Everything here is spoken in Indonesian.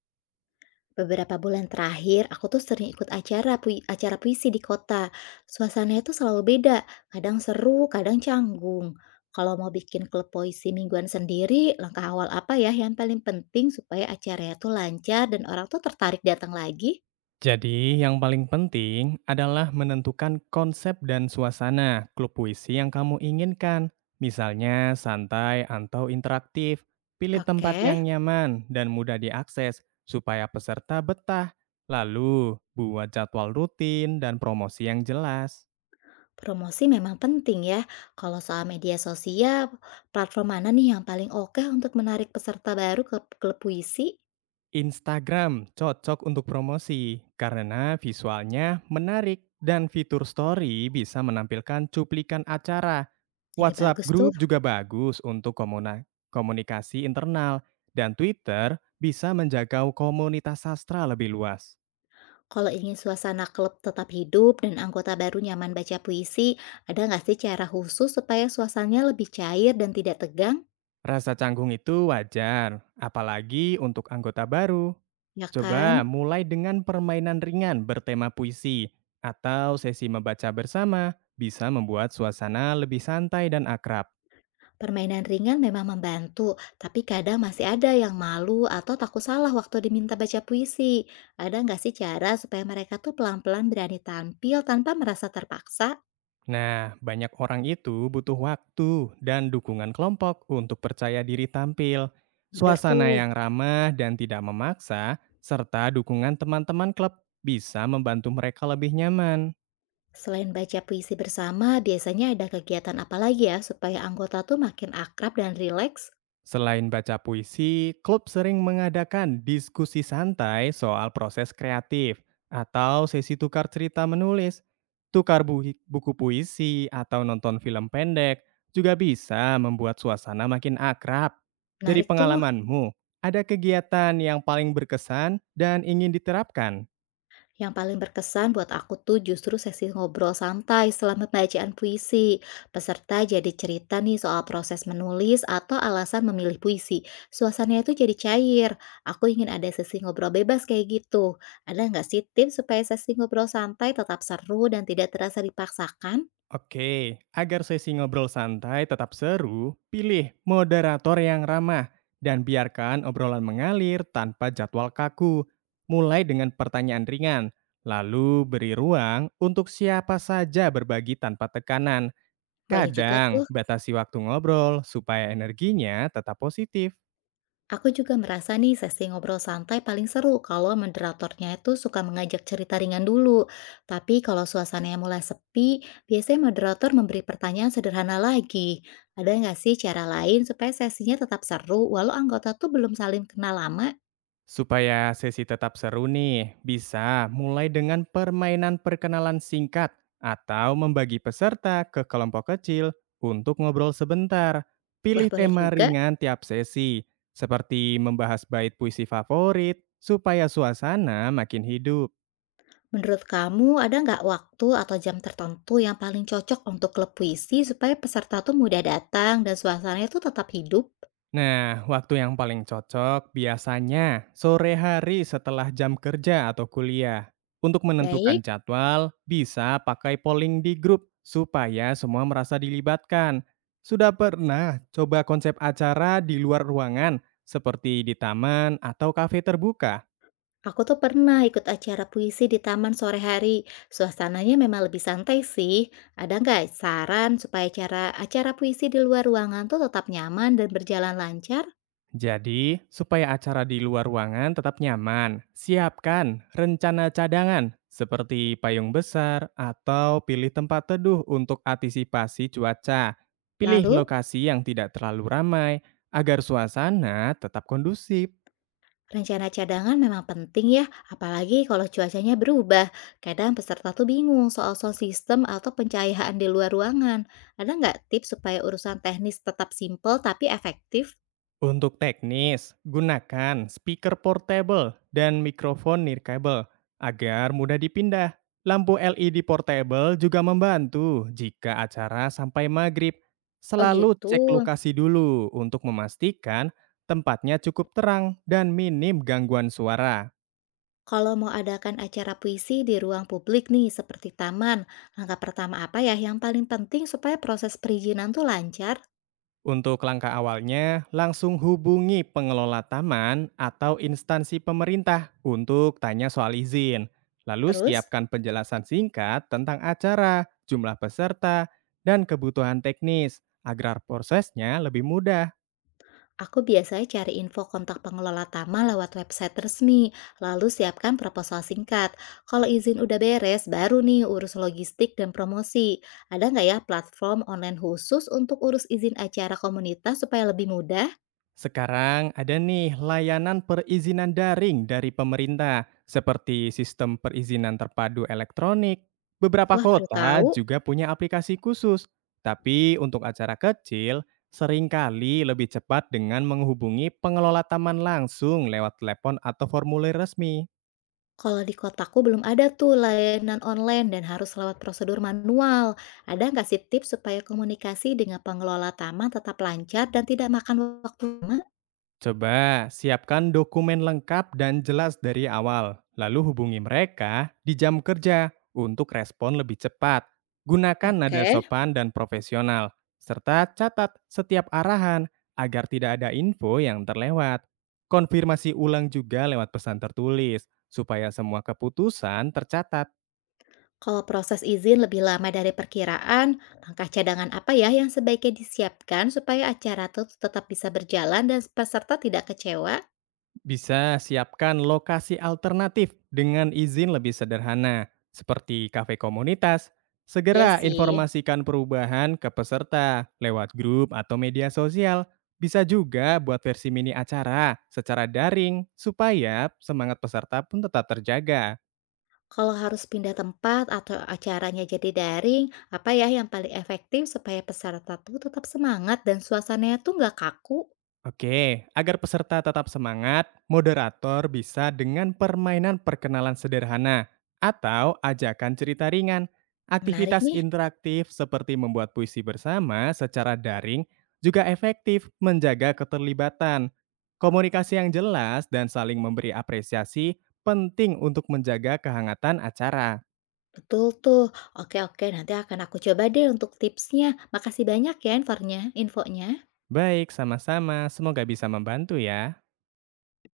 Beberapa bulan terakhir, aku tuh sering ikut acara acara puisi di kota. Suasananya tuh selalu beda, kadang seru, kadang canggung. Kalau mau bikin klub puisi mingguan sendiri, langkah awal apa ya yang paling penting supaya acaranya tuh lancar dan orang tuh tertarik datang lagi? Jadi, yang paling penting adalah menentukan konsep dan suasana klub puisi yang kamu inginkan. Misalnya santai atau interaktif. Pilih Oke, tempat yang nyaman dan mudah diakses supaya peserta betah. Lalu, buat jadwal rutin dan promosi yang jelas. promosi memang penting ya. Kalau soal media sosial, platform mana nih yang paling oke untuk menarik peserta baru ke klub puisi? Instagram cocok untuk promosi karena visualnya menarik dan fitur story bisa menampilkan cuplikan acara. Ada WhatsApp bagus tuh. Group juga bagus untuk komunikasi internal dan Twitter bisa menjaga komunitas sastra lebih luas. Kalau ingin suasana klub tetap hidup dan anggota baru nyaman baca puisi, ada nggak sih cara khusus supaya suasananya lebih cair dan tidak tegang? Rasa canggung itu wajar, apalagi untuk anggota baru. Ya kan? Coba mulai dengan permainan ringan bertema puisi atau sesi membaca bersama, bisa membuat suasana lebih santai dan akrab. Permainan ringan memang membantu, tapi kadang masih ada yang malu atau takut salah waktu diminta baca puisi. Ada nggak sih cara supaya mereka tuh pelan-pelan berani tampil tanpa merasa terpaksa? Nah, banyak orang itu butuh waktu dan dukungan kelompok untuk percaya diri tampil. Bener Suasana tuh. yang ramah dan tidak memaksa, serta dukungan teman-teman klub bisa membantu mereka lebih nyaman. Selain baca puisi bersama, biasanya ada kegiatan apa lagi ya supaya anggota tuh makin akrab dan rileks? Selain baca puisi, klub sering mengadakan diskusi santai soal proses kreatif atau sesi tukar cerita menulis. Tukar buku puisi atau nonton film pendek juga bisa membuat suasana makin akrab. Dari Menarik tuh. pengalamanmu, ada kegiatan yang paling berkesan dan ingin diterapkan? Yang paling berkesan buat aku tuh justru sesi ngobrol santai setelah pembacaan puisi. Peserta jadi cerita nih soal proses menulis atau alasan memilih puisi. Suasananya tuh jadi cair. Aku ingin ada sesi ngobrol bebas kayak gitu. Ada nggak sih tips supaya sesi ngobrol santai tetap seru dan tidak terasa dipaksakan? Oke, agar sesi ngobrol santai tetap seru, pilih moderator yang ramah dan biarkan obrolan mengalir tanpa jadwal kaku. Mulai dengan pertanyaan ringan, lalu beri ruang untuk siapa saja berbagi tanpa tekanan. Boleh juga Kadang tuh. batasi waktu ngobrol supaya energinya tetap positif. Aku juga merasa nih sesi ngobrol santai paling seru kalau moderatornya itu suka mengajak cerita ringan dulu. Tapi kalau suasananya mulai sepi, biasanya moderator memberi pertanyaan sederhana lagi. Ada nggak sih cara lain supaya sesinya tetap seru walau anggota tuh belum saling kenal lama? Supaya sesi tetap seru nih, bisa mulai dengan permainan perkenalan singkat atau membagi peserta ke kelompok kecil untuk ngobrol sebentar. Wah Pilih boleh tema juga. ringan tiap sesi, seperti membahas bait puisi favorit supaya suasana makin hidup. Menurut kamu ada nggak waktu atau jam tertentu yang paling cocok untuk klub puisi supaya peserta tuh mudah datang dan suasananya tuh tetap hidup? Nah, waktu yang paling cocok biasanya sore hari setelah jam kerja atau kuliah. Untuk menentukan Baik. jadwal, bisa pakai polling di grup supaya semua merasa dilibatkan. Sudah pernah coba konsep acara di luar ruangan, seperti di taman atau kafe terbuka? Aku tuh pernah ikut acara puisi di taman sore hari. Suasananya memang lebih santai sih. Ada nggak saran supaya acara acara puisi di luar ruangan tuh tetap nyaman dan berjalan lancar? Jadi, supaya acara di luar ruangan tetap nyaman, siapkan rencana cadangan seperti payung besar atau pilih tempat teduh untuk antisipasi cuaca. Pilih Lalu, lokasi yang tidak terlalu ramai agar suasana tetap kondusif. rencana cadangan memang penting ya, apalagi kalau cuacanya berubah. Kadang peserta tuh bingung soal sound system atau pencahayaan di luar ruangan. Ada nggak tips supaya urusan teknis tetap simpel tapi efektif? Untuk teknis, gunakan speaker portable dan mikrofon nirkabel agar mudah dipindah. Lampu LED portable juga membantu jika acara sampai maghrib. Oh Selalu gitu. cek lokasi dulu untuk memastikan tempatnya cukup terang dan minim gangguan suara. Kalau mau adakan acara puisi di ruang publik nih, seperti taman, langkah pertama apa ya yang paling penting supaya proses perizinan tuh lancar? Untuk langkah awalnya, langsung hubungi pengelola taman atau instansi pemerintah untuk tanya soal izin. Lalu Terus, siapkan penjelasan singkat tentang acara, jumlah peserta, dan kebutuhan teknis agar prosesnya lebih mudah. aku biasanya cari info kontak pengelola taman lewat website resmi, lalu siapkan proposal singkat. Kalau izin udah beres, baru nih urus logistik dan promosi. Ada nggak ya platform online khusus untuk urus izin acara komunitas supaya lebih mudah? Sekarang ada nih layanan perizinan daring dari pemerintah, seperti sistem perizinan terpadu elektronik. Beberapa Wah, baru kota tahu. juga punya aplikasi khusus, tapi untuk acara kecil seringkali lebih cepat dengan menghubungi pengelola taman langsung lewat telepon atau formulir resmi. Kalau di kotaku belum ada tuh layanan online dan harus lewat prosedur manual. Ada nggak sih tips supaya komunikasi dengan pengelola taman tetap lancar dan tidak makan waktu lama? Coba siapkan dokumen lengkap dan jelas dari awal, lalu hubungi mereka di jam kerja untuk respon lebih cepat. Gunakan nada Oke. sopan dan profesional, serta catat setiap arahan agar tidak ada info yang terlewat. Konfirmasi ulang juga lewat pesan tertulis, supaya semua keputusan tercatat. Kalau proses izin lebih lama dari perkiraan, langkah cadangan apa ya yang sebaiknya disiapkan supaya acara tuh tetap bisa berjalan dan peserta tidak kecewa? Bisa siapkan lokasi alternatif dengan izin lebih sederhana, seperti kafe komunitas. Ya Segera sih. informasikan perubahan ke peserta lewat grup atau media sosial. Bisa juga buat versi mini acara secara daring supaya semangat peserta pun tetap terjaga. Kalau harus pindah tempat atau acaranya jadi daring, apa ya yang paling efektif supaya peserta tuh tetap semangat dan suasananya tuh nggak kaku? Oke, agar peserta tetap semangat, moderator bisa dengan permainan perkenalan sederhana atau ajakan cerita ringan. Menarik Aktivitas nih. interaktif seperti membuat puisi bersama secara daring juga efektif menjaga keterlibatan. Komunikasi yang jelas dan saling memberi apresiasi penting untuk menjaga kehangatan acara. Betul tuh. Oke oke, nanti akan aku coba deh untuk tipsnya. Makasih banyak ya infonya. Baik, sama-sama. Semoga bisa membantu ya.